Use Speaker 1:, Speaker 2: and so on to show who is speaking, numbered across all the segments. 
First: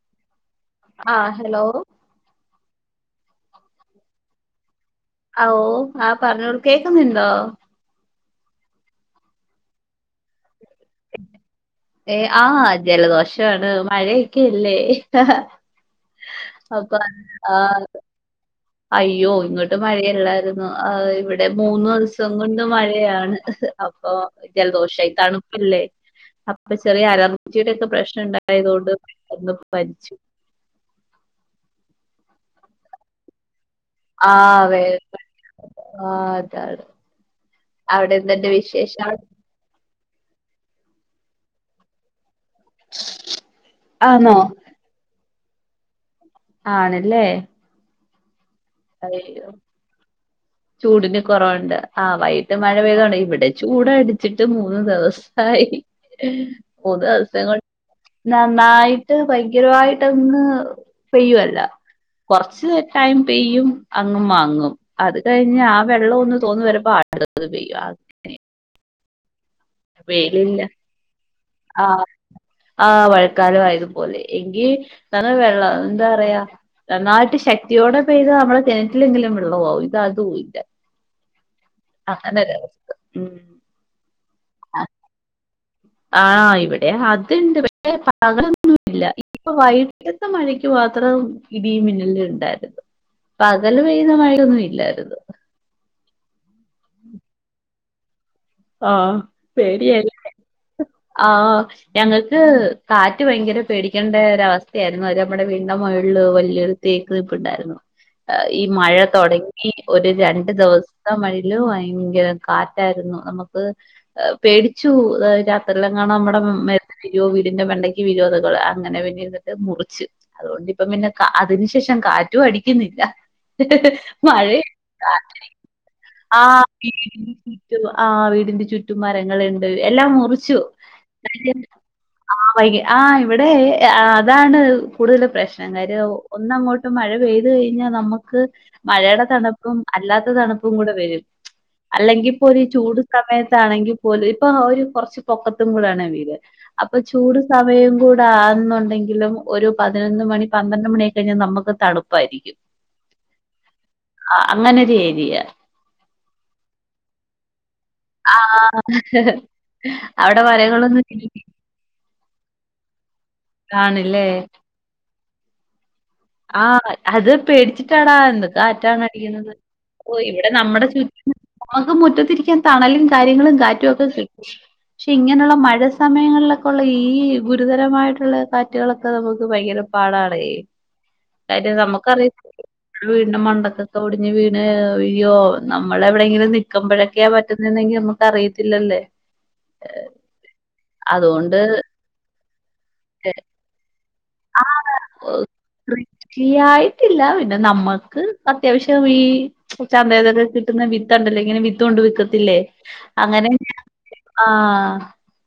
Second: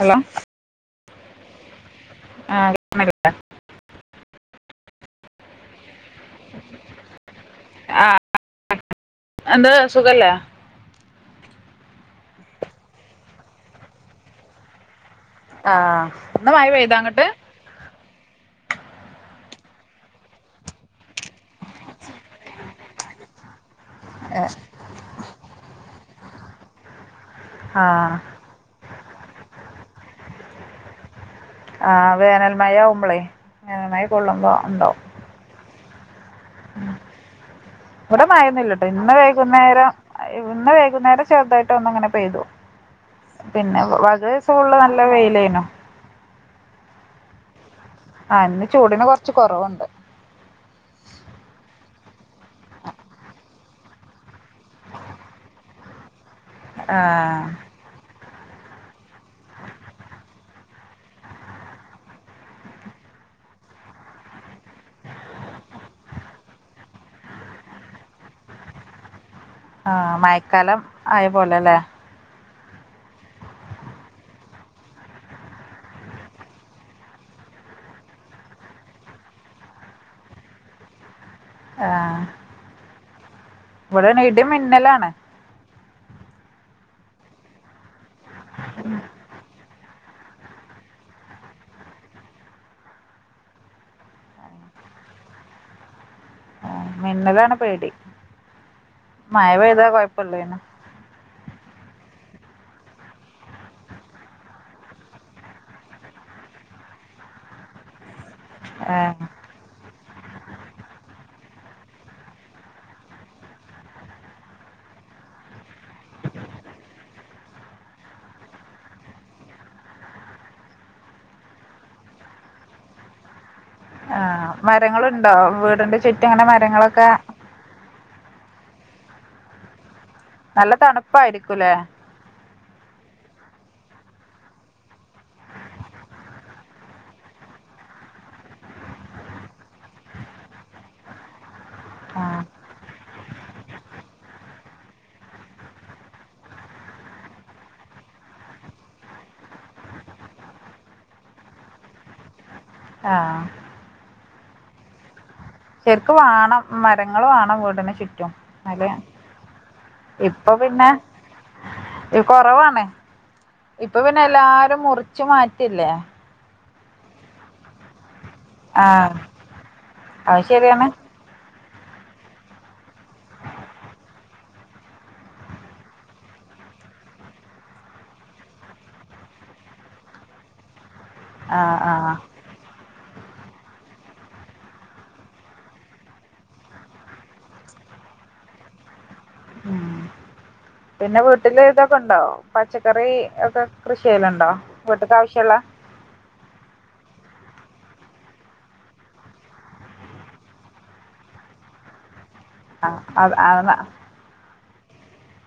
Speaker 1: Hello.
Speaker 2: ആഹ് hello
Speaker 1: ആഹ് [unintelligible]
Speaker 2: ഔ ആഹ് പറഞ്ഞോളു കേക്കുന്നുണ്ടോ
Speaker 1: ആഹ് എന്താ സുഖല്ലേ
Speaker 2: ആഹ് ജലദോഷണ് മഴയൊക്കെല്ലേ
Speaker 1: ആഹ് ഇന്ന് മഴ പെയ്താ
Speaker 2: അപ്പൊ
Speaker 1: അങ്ങട്ട്
Speaker 2: ആഹ് അയ്യോ ഇങ്ങോട്ട് മഴയല്ലായിരുന്നു ആ ഇവിടെ മൂന്ന് ദിവസം കൊണ്ട് മഴയാണ് അപ്പൊ ജലദോഷയി തണുപ്പല്ലേ അപ്പൊ ചെറിയ അലർജിയുടെ ഒക്കെ
Speaker 1: ആഹ്
Speaker 2: പ്രശ്നംണ്ടായി യോണ്ട് പെട്ടെന്ന് പനിച്ചു
Speaker 1: ആഹ് വേനൽമയ ആവുമ്പളേ നന്നായി
Speaker 2: ആഹ് വേനൽ ആഹ് അവിടെ എന്തുണ്ട് വിശേഷം
Speaker 1: കുന്നേരം ഇന്ന് വൈകുന്നേരം ചെർതായിട്ട് ഒന്ന്ങ്ങനെ പെയ്തു പിന്നെ വക
Speaker 2: ആണോ
Speaker 1: ദിസൊള്ള നല്ല വെയിലേനു
Speaker 2: ആണ്ല്ലേ
Speaker 1: ആഹ് ഇന്ന് ചൂട്ന് കൊർച്ച് കൊറവുണ്ട്
Speaker 2: ചൂടിന് കൊറവ്ണ്ട് ആഹ് വൈകീട്ട് മഴ പെയ്തോണ്ട് ഇവടെ ചൂടടിച്ച്ട്ട് മൂന്ന് ദെവസായി മൂന്ന്
Speaker 1: ആഹ്
Speaker 2: ദെവസം കൊണ്ട് നന്നായിട്ട് ഭയങ്കരമായിട്ടൊന്ന് പെയ്യുവല്ല കൊർച്ച് ടൈം പെയ്യും അങ്ങ് മങ്ങും അത് കഴിഞ്ഞ് ആ വെള്ളം ഒന്ന് തോർന്ന് വെരുമ്പൊ അട്ത്തത് പെയ്യും അങ്ങനെ
Speaker 1: ആഹ്
Speaker 2: വെയിലില്ല
Speaker 1: മയക്കാലം ആയ പോലെ അല്ലെ
Speaker 2: ആഹ് മഴക്കാലം ആയതുപോലെ എങ്കി ന്നറയെ വെള്ളം എന്താറയാ നന്നായിട്ട് ശക്തിയോടെ പെയ്താ നമ്മളെ കെണറ്റിലെങ്കിലും വെള്ളമാവും ഇത് അതൂല്ല അങ്ങനൊരവസ്ഥ ഉം
Speaker 1: ഇവിടേണെ ഇടി മിന്നലാണ്
Speaker 2: ആഹ് ഇവിടെ അത്ണ്ട് പക്ഷെ പകലൊന്നും ഇല്ല ഇപ്പം വൈകിട്ടത്തെ മഴയ്ക്ക് മാത്രം ഇടീം മിന്നലും ഇണ്ടായ്രുന്നു പകല് പെയ്യുന്ന മഴയൊന്നും ഇല്ലായ്ര്ന്നു
Speaker 1: ആഹ് മിന്നലാണ് പേടി
Speaker 2: ആഹ്
Speaker 1: മഴ പെയ്താ
Speaker 2: പേടിയായി
Speaker 1: കൊഴപ്പല്ലേനു
Speaker 2: ആഹ് ഞങ്ങക്ക് കാറ്റ് ഭയങ്കര പേടിക്കേണ്ട ഒരവസ്ഥയാര്ന്നു അത് നമ്മടെ വീട്ൻ്റെ മേള്ള് വല്യൊരു തേക്ക് നിപ്പുണ്ടാര്ന്നു അഈ മഴ
Speaker 1: ഏഹ്
Speaker 2: തോടങ്ങി ഒര് രണ്ട് ദെവസത്തെ മഴേല് ഭയങ്കര കാറ്റായ്രുന്നു നമ ക്ക് പേടിച്ചു രാത്രീലെങ്ങാനും നമ്മടെ മേ ത്ത്ക്ക് വീഴോ വീടിന്റെ മണ്ടക്ക് വീഴോന്നൊക്കെള്ള അങ്ങനെ പിന്നെ ഇരിന്ന്ട്ട് മുറിച്ച് അതോണ്ട് ഇപ്പം പിന്നെ കാ അതിന് ശേഷം കാറ്റും അടിക്കുന്നില്ല
Speaker 1: ആ
Speaker 2: മഴേം
Speaker 1: മരങ്ങളുണ്ടോ വീടിന്റെ ചുറ്റും അങ്ങനെ
Speaker 2: ആഹ്
Speaker 1: മരങ്ങളൊക്കെ
Speaker 2: ചുറ്റും ആഹ് വീടിന്റെ ചുറ്റും മരങ്ങള്ണ്ട് എല്ലാം മുറിച്ചു
Speaker 1: നല്ല തണുപ്പായിരിക്കൂല്ലേ
Speaker 2: ആഹ് വൈകി ആഹ് ഇവിടെ അതാണ് കൂട്തലും പ്രശ് ഞങ്ങരു ഒന്നങ്ങോട്ട് മഴ പെയ്തു കഴിഞ്ഞാ നമക്ക് മഴേടെ തണുപ്പും അല്ലാത്ത തണുപ്പുകൂടെ വെരും അല്ലെങ്കി ഇപ്പൊര് ചൂട് സമയത്താണെങ്കി പോലും ഇപ്പോ ഒര് കൊർച്ച് പൊക്കത്തും കൂടേണ് വീട് അപ്പൊ ചൂട് സമയം കൂടെ ആവ്ന്നുണ്ടെങ്കിലും ഒരു പതിനൊന്ന് മണി പന്ത്രണ്ട് മണി ആയി കഴിഞ്ഞാ നമക്ക് തണുപ്പായിരിക്കും
Speaker 1: ആഹ്
Speaker 2: ആഹ് അങ്ങനൊരു ഏരിയ
Speaker 1: ശെരിക്കും വേണം മരങ്ങള് വേണം വീടിന് ചു
Speaker 2: ആഹ് അവിടെ
Speaker 1: ഇപ്പൊ പിന്നെ
Speaker 2: മരഞ്ഞളൊന്നും
Speaker 1: കൊറവാണ് ഇപ്പൊ
Speaker 2: കാണില്ല.
Speaker 1: പിന്നെ എല്ലാരും മുറിച്ച് മാറ്റല്ലേ
Speaker 2: ആഹ് അത് പേടിച്ചിട്ടാടാ ന്ന്
Speaker 1: ആ
Speaker 2: കാറ്റാണ് അടിക്കുന്നത് ഓഹ്
Speaker 1: അത്
Speaker 2: ഇവിടെ
Speaker 1: ശരിയാണ്
Speaker 2: നമ്മടെ ചുറ്റും നമക്ക് മുറ്റത്തിരിക്കാൻ തണലും കാര്യങ്ങളും കാറ്റും ഒക്കെ കിട്ടും പക്ഷെ ഇങ്ങനെള്ള മഴ സമയങ്ങളിലൊക്കെ ഉള്ള ഈ ഗുരുതരമായിട്ട്ള്ള കാറ്റുകളൊക്കെ നമുക്ക് ഭയങ്കര പാടാണേ
Speaker 1: ആ
Speaker 2: കാര്യം
Speaker 1: ആ
Speaker 2: നമുക്കറിയ ഞമ്മടെ വീടിന്റെ മണ്ടക്കൊക്കൊടിഞ്ഞ് വീണ് അയ്യോ നമ്മളെ എവിടെങ്കിലും നിക്കുമ്പഴൊക്കെയാ പറ്റുന്നുന്നെങ്കി നമക്ക് അറിയത്തില്ലല്ലേ
Speaker 1: ആഹ് പിന്നെ
Speaker 2: അതുകൊണ്ട്
Speaker 1: വീട്ട്ല് ഇതൊക്കെ ഇണ്ടോ? പച്ചക്കറി ഒക്കെ കൃഷി ചെയ്യല്ണ്ടോ വീട്ട്ക്ക് ആവശ്യള്ള
Speaker 2: കൃഷിയായിട്ടില്ല പിന്നെ നമ്മക്ക് അത്യാവശ്യം ഈ ചന്തന്നോക്കെ കിട്ടുന്ന വിതോണ്ടല്ലോഇങ്ങനെ വിത്ത് കൊണ്ട് വിക്കത്തില്ലേ
Speaker 1: ആ അത്
Speaker 2: അങ്ങനെ ഞാ
Speaker 1: ആ
Speaker 2: ആഹ്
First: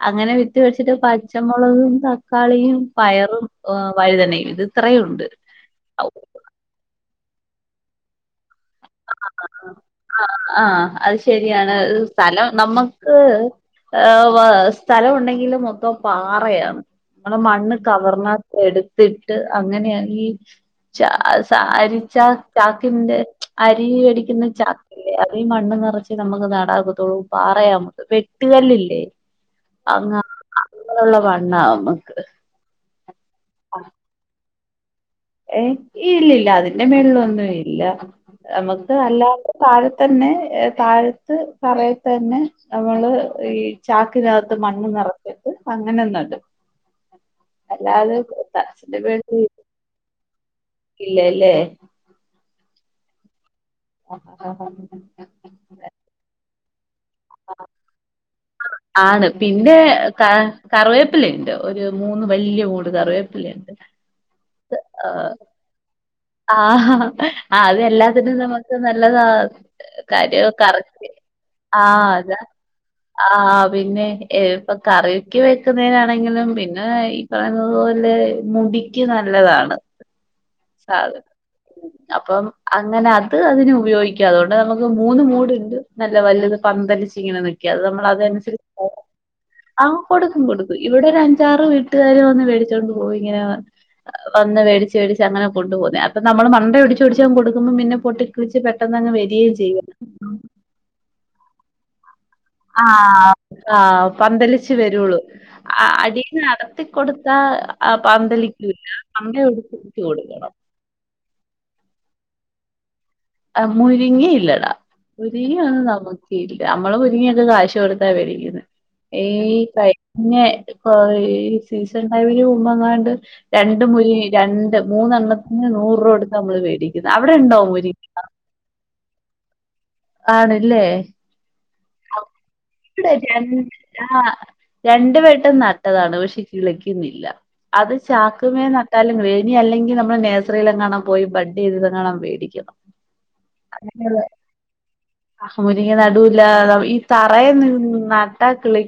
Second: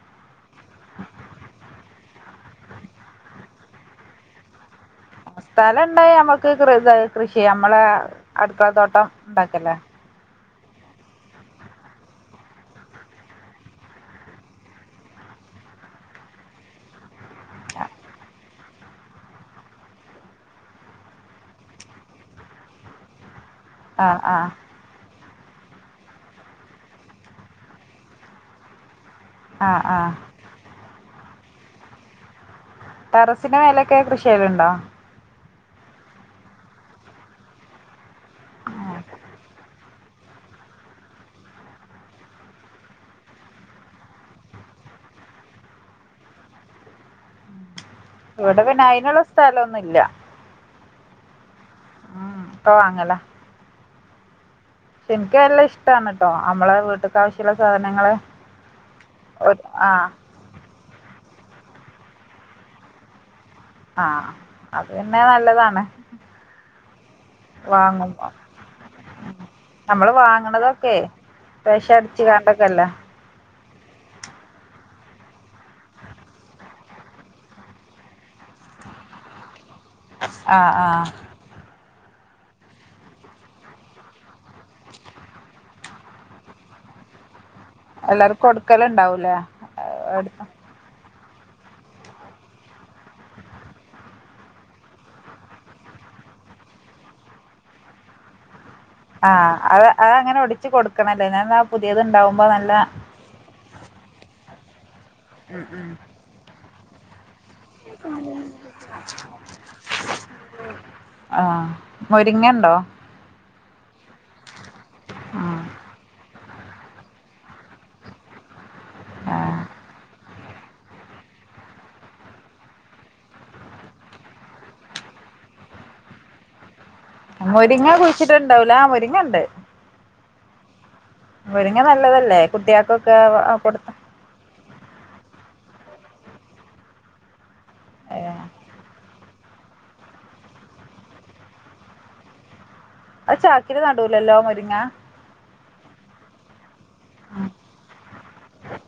Speaker 2: അങ്ങനെ വിത്ത്കൊണ്ട് വച്ചിട്ട് പച്ചമുളകും തക്കാളിയും പയറും വഴുതനയും ഇത് ഇത്രയുണ്ട്
Speaker 1: സ്ഥലംണ്ടായ നമ്മക്ക് കൃത കൃഷിയ്യാം നമ്മളെ അട്ക്കള തോട്ടംണ്ടാക്കല്ലേ
Speaker 2: ആഹ് ആഹ് അത്ശരിയാണ് സ്ഥലം നമ്മക്ക് ഹ് വ സ്ഥലംഉണ്ടെങ്കിലും മൊത്തം പാറയാണ് ങ്ങള് മണ്ണ് കവർന്നത്തി എടുത്തിട്ട് അങ്ങനെയ ഈ ച ഹ് സ അരിച്ച ചാക്കിന്റെ അരി
Speaker 1: ആഹ്
Speaker 2: വേടിക്ക്ന്ന
Speaker 1: ആഹ്
Speaker 2: ചാക്കിന്റെ ല്ലെ അതി ഈ മണ്ണ് നറച്ച് നമുക്ക് നടാഒക്കത്തോള്ളൂ പാറയാമൊത്തം വെട്ടുകല്ലില്ലേ
Speaker 1: ആഹ് ആഹ്
Speaker 2: അങ്ങ അങ്ങനള്ള മണ്ണാ നമക്ക്
Speaker 1: ടെറസ്ന്റെ മേലൊക്കെ കൃഷിയ്യലുണ്ടോ
Speaker 2: ഏഹ് ഇല്ലില്ല അതിന്റെ മെള്ള്ലോന്നും ഇല്ല നമ്മക്ക് അല്ലാതെ താഴെത്തന്നെ താഴത്ത് തറയത്ത് തന്നെ നമ്മള് ഈ ചാക്കിനകത്ത് മണ്ണ് നറച്ച്ട്ട് അങ്ങനേനടും അല്ലാതേ
Speaker 1: ഇവ്ടെ പിന്നെ അയ്നുള്ള സ്ഥലോന്നുല്ല
Speaker 2: ഇല്ലല്ലേ
Speaker 1: ക്ക വാങ്ങല
Speaker 2: [unintelligible]
Speaker 1: ഇൻക്കല്ല ഇഷ്ടാണ്ട് ട്ടോ അമ്മളെ വീട്ട് ക്കാവിശ്യള്ള സാധനങ്ങള് ഒര് ആഹ്
Speaker 2: കറവേപ്പില ഇണ്ട് ഒരു മൂന്ന് വല്ല്യ മൂട് കറിവേപ്പിഇണ്ട്
Speaker 1: ആഹ് അത് തന്നെ നല്ലതാണ്
Speaker 2: ആഹ് ആഹ് അത്
Speaker 1: വാങ്ങുമ്പോ
Speaker 2: എല്ലാത്തിനും നമുക്ക് നല്ലതാ കാര്രോ കറിക്ക്
Speaker 1: വെഷ അടിച്ച് കാണ്ട് ക്കെല്ലെ
Speaker 2: ആഹ് പിന്നെ ഇപ്പൊ കറിയൊക്കെ വെക്കുന്നീനാണെങ്കിലും പിന്ന ഇ പറയുന്നത്‌ പോലെ മുടിക്ക് നല്ലതാണ്
Speaker 1: ആഹ് ആഹ്
Speaker 2: സാധനം അപ്പം അങ്ങനെ അത് അതിന് ഉപയോഗിക്കാം അതുകൊണ്ട് നമുക്ക് മൂന്ന് മൂട്ണ്ട് നല്ല വലത് പന്തലിച്ചി ഇങ്ങനെ നിക്ക്യ അത് നമ്മൾ
Speaker 1: എല്ലാർക്കും
Speaker 2: അതനുസരിച്ച്
Speaker 1: കൊടുക്കലുണ്ടാവൂലേ
Speaker 2: ആഹ്
Speaker 1: എടു
Speaker 2: കൊടുക്കും കൊടുക്കും ഇവിടെ ഒരു അഞ്ചാറ് വീട്ടുകാർ വന്ന് മേടിച്ചോണ്ട് പോകും ഇങ്ങനെ വന്ന് വേടിച്ച് വേടിച്ച് അങ്ങനെ കൊണ്ടു പോക്ന്നേ അപ്പൊ നമ്മള് മണ്ടയോ ടിച്ചാ ടിച്ച് കൊടുക്കുമ്പം പിന്നെ പൊട്ടി കിളിച്ച് പെട്ടെന്നെന്നെ
Speaker 1: ആഹ് അത് അത് അങ്ങനെ ഒടിച്ച് കൊടുക്കണല്ലേ ഞാ ന്ന പുതിയത് ഇണ്ടാവുമ്പോ നല്ല
Speaker 2: ആഹ് പന്തലിച്ച് വരോള്ളൂ
Speaker 1: ഉം ഉം
Speaker 2: അടി ന്ന് അടർത്തി കൊടുതാ ആ പന്തലികൂല്ല മണ്ടയോടിച്ചോടിച്ചു കൊടുക്കണം
Speaker 1: ആഹ് മുരിങ്ങണ്ടോ
Speaker 2: ആഹ് മുരിങ്ങിയില്ലടാ മുരിങ്ങ
Speaker 1: ഉം
Speaker 2: ഒന്നും നമുക്ക് [unintelligible] നമ്മള് മുരരിങ്ങയൊക്കെ കാശ് കൊടുത്താ വേടിക്ക്ന്നെ ഈ
Speaker 1: ആഹ്
Speaker 2: കഴിഞ്ഞ പ്പോ ഈ സീസൺടൈമ്ന് മുമ്പങ്ങാണ്ട് രണ്ട് മുരി രണ്ട് മൂന്നെണ്ണത്തിന് നൂറ് രൂപട്ത്ത അമ്മള് മേടിക്കുന്നത് അവിടെണ്ടോ മുരി
Speaker 1: ച്ച്ട്ടാണ്ടാവൂല ആഹ് മുരിങ്ങണ്ട്
Speaker 2: ആണല്ലേ
Speaker 1: മുരിങ്ങ നല്ലതല്ലേ
Speaker 2: [inaudible]
Speaker 1: കുട്ടികൾക്കൊക്കെ കൊടുത്ത
Speaker 2: ആ രണ്ടുവെട്ടം നട്ടതാണ് പക്ഷെ കിളിക്കുന്നില്ല അത് ചാക്കുമേ നട്ടാലും വേനി അല്ലെങ്കിൽ നമ്മള് നേഴ്സറിലങ്ങാണും പോയി ബഡയ്ത് ങ്ങാണം വേടിക്കണം
Speaker 1: അഹ് ചാക്കില് നടൂലല്ലോ മുരിങ്ങ
Speaker 2: അഹ് മുരിങ്ങ നടൂല്ല ഈ തറേന്ന് നട്ടാകിളി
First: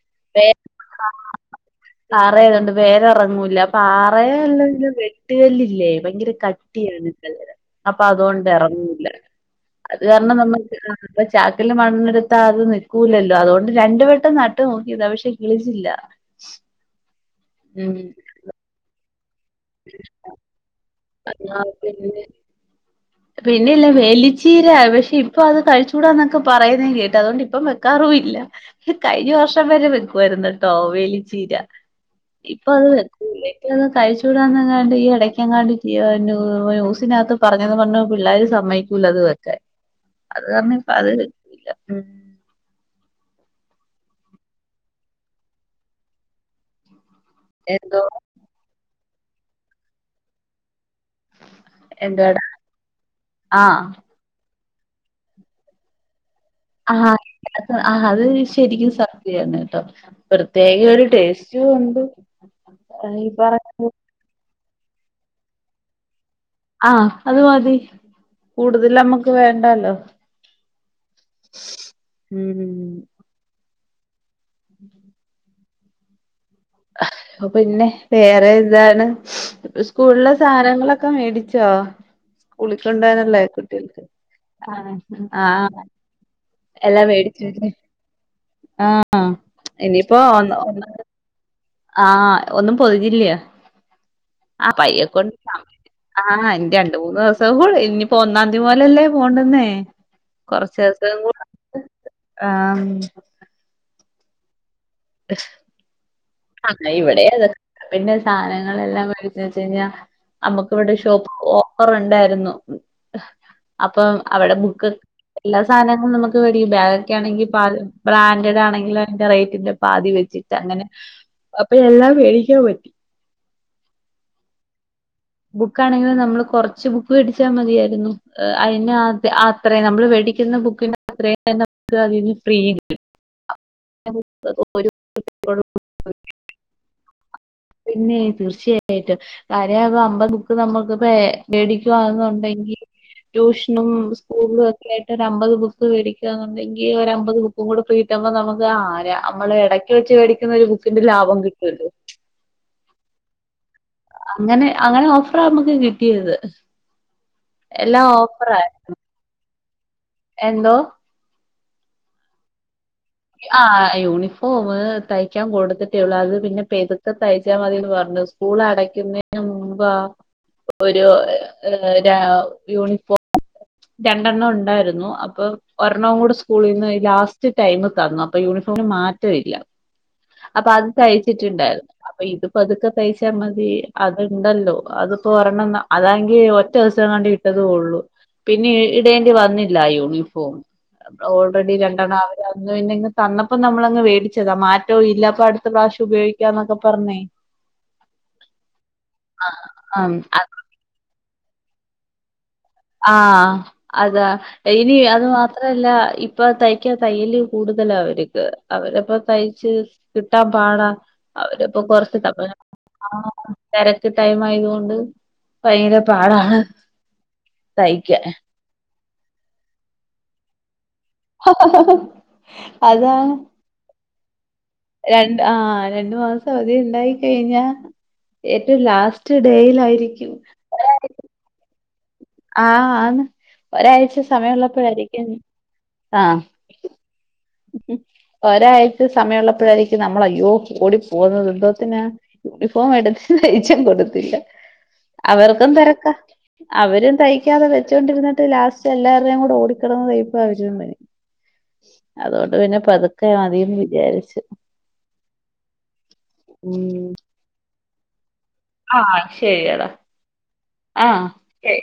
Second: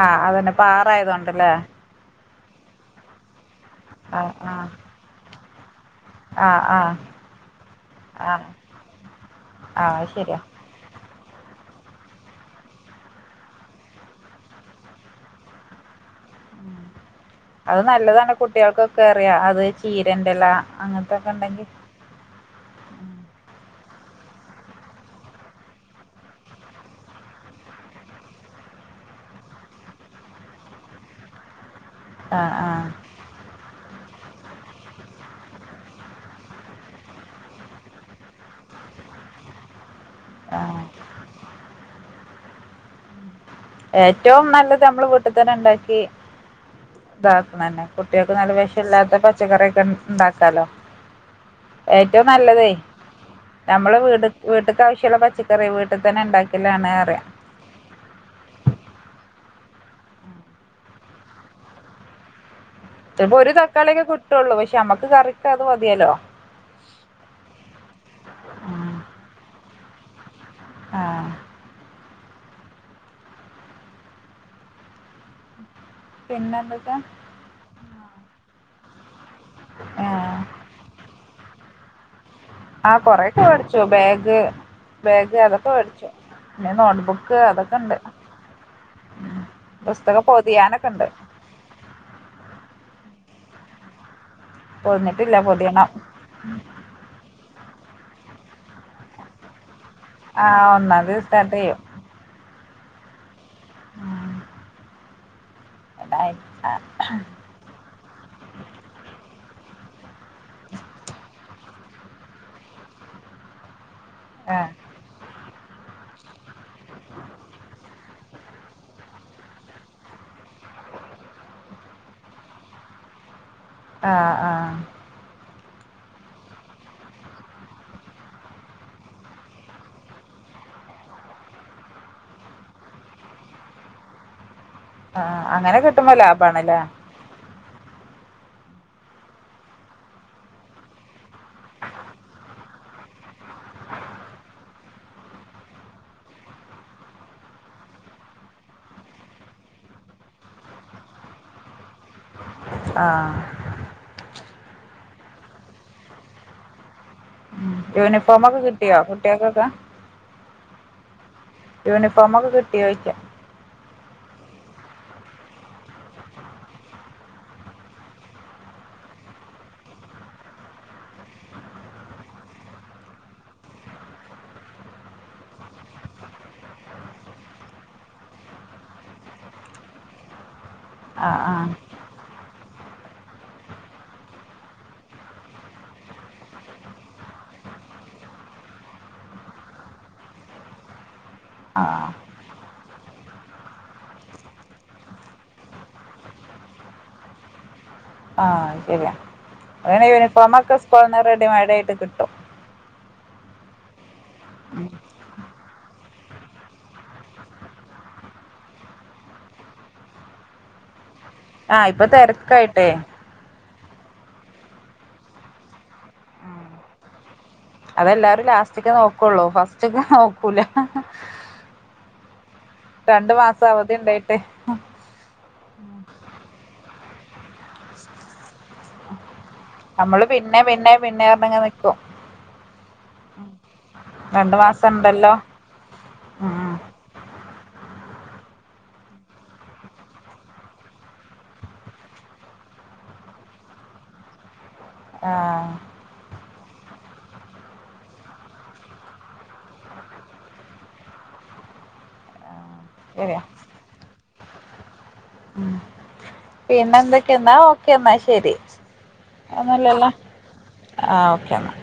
Speaker 1: ആഹ് അതന്നെ പാറ ആയതൊണ്ട്ല്ലേ
Speaker 2: പാറആയതൊണ്ട് വേര് എറങ്ങൂല്ല
Speaker 1: ആ ആ
Speaker 2: പാറല്ലല്ല വെട്ടുകല്ലില്ലേ ഭയങ്കര
Speaker 1: ആ ആ
Speaker 2: കട്ടിയാണ് കല്ല് അപ്പൊ
Speaker 1: ആ
Speaker 2: അതുകൊണ്ട് ഇറങ്ങില്ല
Speaker 1: ആ
Speaker 2: അത് കാരണം
Speaker 1: ശരിയാ
Speaker 2: നമ്മൾ ആഹ് അപ്പൊ ചാക്കല് മണ്ണേടുത്താ അത് നിൽക്കൂലല്ലോ അതുകൊണ്ട് രണ്ടു വട്ടം നട്ട് നോക്കിയതാ പക്ഷെ കിളിച്ചില്ല
Speaker 1: അത്
Speaker 2: ഉം
Speaker 1: നല്ലതാണ് കുട്ടികൾക്കൊക്കെ അറിയ അത് ചീരന്റെല അങ്ങൻ
Speaker 2: എന്നാ പിന്നെ പിന്നെല്ല വേലിച്ചീര പക്ഷെ ഇപ്പൊ അത് കഴിച്ചൂടാന്നൊക്കെ പറയുന്നേ കേട്ട് അതുകൊണ്ട് ഇപ്പം വെക്കാറും ഇല്ല കഴിഞ്ഞ വർഷം വരെ വെക്കുആയിരുന്നുട്ടോ വേലി ചീര
Speaker 1: ആ ആ
Speaker 2: ഇപ്പൊ അത് വെ [unintelligible] കഴിച്ചൂടാന്ന ങ്ങാണ്ട് ഈ ഇടയ്ക്ക എങ്ങാണ്ട് ന്യൂസിനകത്ത് പറഞ്ഞത് കൊണ്ട് പിള്ളേര് സമ്മയ്ക്കൂല്ലത് വെക്കാൻ അത്
Speaker 1: ആ
Speaker 2: കാരണം ഇപ്പ അത് വെക്കുല മ്
Speaker 1: ഏറ്റവും നല്ലത് നമ്മൾ വീട്ടിൽത്തന്നെ ണ്ടാക്കി ഇതാക്ക്ണന്നെ
Speaker 2: എന്തോ
Speaker 1: കുട്ടിയാൾ ക്ക് നല്ല വെശം ഇല്ലാത്ത പച്ചക്കറിയൊക്കെ ഉണ്ടാക്കാലോ ഏറ്റവും
Speaker 2: എന്തോടാ
Speaker 1: നല്ലതേ
Speaker 2: ആഹ്
Speaker 1: നമ്മള് വീട് വീട്ടക്ക് ആാവശ്യമുള്ള പച്ചക്കറി വീട്ടിൽ തന്നെ ണ്ടാ
Speaker 2: ആഹ് ആഹ് അത് ശരിക്കും സത്യാണ് ട്ടോ പ്രത്യേക ഒരു ടേസ്റ്റ് ഉണ്ട് ആ, ഈ
Speaker 1: ചൽപ്പോ ഒരു
Speaker 2: പറഞ്ഞ
Speaker 1: തക്കാളിയൊക്കെ കിട്ടുവുള്ളൂ പക്ഷെ നമ്മക്ക് കറിക്ക് അത് മതിയെ ല്ലോ
Speaker 2: ആഹ് അത് മതി. കൂടുതൽ നമ്മക്ക് വേണ്ടാല്ലോ.
Speaker 1: ആഹ്.
Speaker 2: ഉം [inaudible]
Speaker 1: പിന്നെന്ത
Speaker 2: പിന്നെ വേറെ എന്താണ് സ്കൂളിലെ
Speaker 1: ആഹ്
Speaker 2: സാനങ്ങളൊക്കെ മേടിച്ചോ? സ്കൂളിൽ
Speaker 1: ആഹ്
Speaker 2: കൊണ്ടുപോകാനല്ലേ
Speaker 1: കൊറെയൊക്കെ വേടിച്ചു.
Speaker 2: കുട്ടികൾക്ക്
Speaker 1: ബാഗ്, ബാഗ് അതൊക്കെ
Speaker 2: ആഹ്
Speaker 1: വേടിച്ചു. പിന്നെ
Speaker 2: എല്ലാം
Speaker 1: നോട്ട്ബുക്ക്
Speaker 2: മേടിച്ചു
Speaker 1: അതൊക്കെ ണ്ട്. ഉം
Speaker 2: ഇനിയിപ്പോ
Speaker 1: പുസ്തകം
Speaker 2: ഒന്ന് ഒന്ന്
Speaker 1: പൊതിയാനൊക്കെ ണ്ട്.
Speaker 2: ആഹ് ഒന്നും പൊതിഞ്ഞില്ല്യൊ? ആഹ് പയ്യെ കൊണ്ട്
Speaker 1: പൊതിഞ്ഞിട്ടില്ല പൊതിയണം
Speaker 2: ആഹ് ഇനി രണ്ട് മൂന്ന് ദിവസം കൂടി. ഇനിയിപ്പോ ഒന്നാം തി മുതലല്ലേ പോണ്ടുന്നേ.
Speaker 1: ആ ഒന്നാം
Speaker 2: കൊറച്ചേസം
Speaker 1: തീയതി
Speaker 2: കൂടെ
Speaker 1: സ്റ്റാർട്ട്
Speaker 2: ണ്ട് ആഹ് ഉം
Speaker 1: ആഹ്.
Speaker 2: എഹ്
Speaker 1: അതായി.
Speaker 2: ആഹ് ഇവിടെ അതൊക്കെ [unintelligible] പിന്നെ സാധനങ്ങളെല്ലാം വേടിച്ച് വെച്ച് കഴിഞ്ഞാ. നമ്മക്ക് ഇവിടെ ഷോപ്പ് ഓഫർ ഉണ്ടായിരുന്നു. അപ്പം അവിടെ
Speaker 1: ആഹ്
Speaker 2: ബുക്ക് എല്ലാ സാനങ്ങളും നമുക്ക് വേടിക്കും. ബാഗ് ഒക്കെ ആണെങ്കി പാതി ബ്രാൻ്റ്ഡാണെങ്കിലും അയ്ന്റെ റേറ്റിന്റെ പാതി വെച്ചി ട്ടാ അങ്ങനെ. അപ്പൊ എല്ലാം മേടിക്കാൻ പറ്റി.
Speaker 1: ആഹ് ആഹ്.
Speaker 2: ബുക്കാണെങ്കിലും നമ്മള് കൊറച്ച് ബുക്ക് വേടിച്ചാ മതിയായിരുന്നു. അയ്നെ അത് അത്രയും നമ്മള് വേടിക്കുന്ന ബുക്കിന്റെ അത്രയും നമുക്ക് അതിന്ന് ഫ്രീ [unintelligible] [unintelligible]
Speaker 1: ആഹ് അങ്ങനെ കിട്ട്ണ ലാഭാണ് ല്ലേ.
Speaker 2: പിന്നേ തീർച്ചയായിട്ടും. കാര്യായിപ്പ അമ്പത് ബുക്ക് നമുക്ക് പ്പേ മേടിക്കുവാന്നുണ്ടെങ്കി ട്യൂഷനും സ്കൂളും ഒക്കെ ആയിട്ട് ഒരു അമ്പത് ബുക്ക് വേടിക്കുക എന്നുണ്ടെങ്കി ഒരമ്പത് ബു ക്കും കൂടെ ഫ്രീ കിട്ട്മ്പോ നമുക്ക് ആഹ് രാ നമ്മള് എടക്ക് വെച്ച് വേടിക്കുന്ന ഒരു ബുക്കിന്റെ ലാഭം കിട്ട്വല്ലോ.
Speaker 1: ആഹ്.
Speaker 2: അങ്ങനെ അങ്ങനെ ഓഫറാ നമ്മുക്ക് കിട്ടിയത്. എല്ലാം ഓഫറാ.
Speaker 1: യൂനിഫോമൊക്കെ കിട്ടിയോ കുട്ട്യേക്കൊക്കെ?
Speaker 2: എന്തോ?
Speaker 1: യൂണിഫോമൊക്കെ കിട്ടിയോ ചോയ്ക്കാ.
Speaker 2: ആഹ് യൂണിഫോമ് തയ്ക്കാൻ കൊടുത്തിട്ടേയൊള്ളു. അത് പിന്നെ പെതുക്കെ തയ്ച്ചാ മതീന്ന് പർഞ്ഞു സ്കൂൾ അടക്ക്യുന്നേന് മുമ്പാ ഒരു രാ യൂണിഫോം രണ്ടെണ്ണം ഉണ്ടായിരുന്നു. അപ്പൊ ഒരെണ്ണവും കൂടെ സ്കൂളീന്ന് ഈ ലാസ്റ്റ് ടൈമ് തന്നു. അപ്പൊ യൂണിഫോമിന് മാറ്റവില്ല. അപ്പൊ അത്
Speaker 1: ആ ആ
Speaker 2: തയ്ച്ചിട്ടുണ്ടായിരുന്നു. അപ്പൊ ഇതിപ്പോ പതുക്കെ തയ്ച്ചാ മതി അത് ഉണ്ടല്ലോ. അതിപ്പോ ഒരെണ്ണം അതാണെങ്കി ഒറ്റ ദിവസം എങ്ങാണ്ട് ഇ ട്ടതു ഒള്ളൂ. പിന്നെ ഇടേണ്ടി വന്നില്ല യൂണിഫോം. ഓൾറെഡി
Speaker 1: ആ
Speaker 2: രണ്ടെണ്ണം അവര് അന്ന് പിന്നെ ഇങ്ങ് തന്നപ്പം നമ്മളങ്ങ് വേടിച്ചതാ. മാറ്റോം ഇല്ല അപ്പൊ അടുത്ത പ്രാവശ്യം ഉപയോഗിക്കാന്നൊക്കെ പറഞ്ഞേ.
Speaker 1: ആഹ് ശരിയാ. [unintelligible] പിന്നെ
Speaker 2: ആഹ് അത്
Speaker 1: യൂണിഫോമൊക്കെ സ്കൂൾന്ന് റെഡിമെയ്ഡ് ആയിട്ട് കിട്ടും.
Speaker 2: ആഹ് അതാ.
Speaker 1: ഉം.
Speaker 2: ഇനി അത് മാത്ര അല്ല. ഇപ്പൊ തയ്ക്കാൻ തയ്യല് കൂടുതലാ അവര്ക്ക്. അവരപ്പ തയ്ച്ച് കിട്ടാൻ പാടാ.
Speaker 1: ആ
Speaker 2: അവര്പ്പൊ
Speaker 1: ഇപ്പൊ
Speaker 2: കൊറച്ട്ട് പ്പെ
Speaker 1: തിരക്കായിട്ടേ
Speaker 2: ആഹ് തിരക്ക് ടൈം ആയതുകൊണ്ട് ഭയങ്കര പാടാണ്.
Speaker 1: ഉം.
Speaker 2: തയ്ക്കാൻ
Speaker 1: അതെല്ലാരും ലാസ്റ്റ്ക്കെ നോക്കുള്ളൂ. ഫസ്റ്റ് ഒക്കെ നോക്കൂല. രണ്ടു
Speaker 2: അതാണ്
Speaker 1: മാസം അവധി ഉണ്ടായിട്ട്
Speaker 2: രണ്ട് ആഹ് രണ്ടു മാസം അവധി ഉണ്ടായിക്കഴിഞ്ഞാ ഏറ്റവും ലാ സ്റ്റ് ഡേയിലായിരിക്കും
Speaker 1: പിന്നേ പറഞ്ഞങ്ങ് നിൽക്കും.
Speaker 2: ആഹ് ആന്ന്. ഒരാഴ്ച
Speaker 1: രണ്ടു മാസം
Speaker 2: സമയമുള്ളപ്പോഴായിരിക്കും
Speaker 1: ഉണ്ടല്ലോ
Speaker 2: ആഹ്
Speaker 1: ഉം, ഉം.
Speaker 2: ഒരാഴ്ച സമയമുള്ളപ്പോഴായിരിക്കും നമ്മൾ അയ്യോ ഓടി പോകുന്നത് എന്തോത്തിനാ യൂണിഫോം എടുത്ത് തയിച്ചാൻ കൊടുത്തില്ല.
Speaker 1: ആ
Speaker 2: അവർക്കും തിരക്കാ. അവരും തയ്ക്കാതെ വെച്ചൊണ്ടിരുന്നിട്ട് ലാസ്റ്റ് എല്ലാവരുടെേയും കൂടെ ഓടിക്കടന്ന് തയ് [unintelligible] അതുകൊണ്ട് പിന്നെ പതുക്കെ
Speaker 1: ശരിയാ
Speaker 2: മതീന്ന് വിചാരിച്ചു.
Speaker 1: ഉം പിന്നെ
Speaker 2: ഉം
Speaker 1: എന്തൊക്കെയെന്നാ ഓക്കെ എന്നാ ശരി.
Speaker 2: ആഹ് ശരിയടാ
Speaker 1: ഒന്നൂല്ലല്ലോ. ആഹ് ഓക്കെ എന്നാ.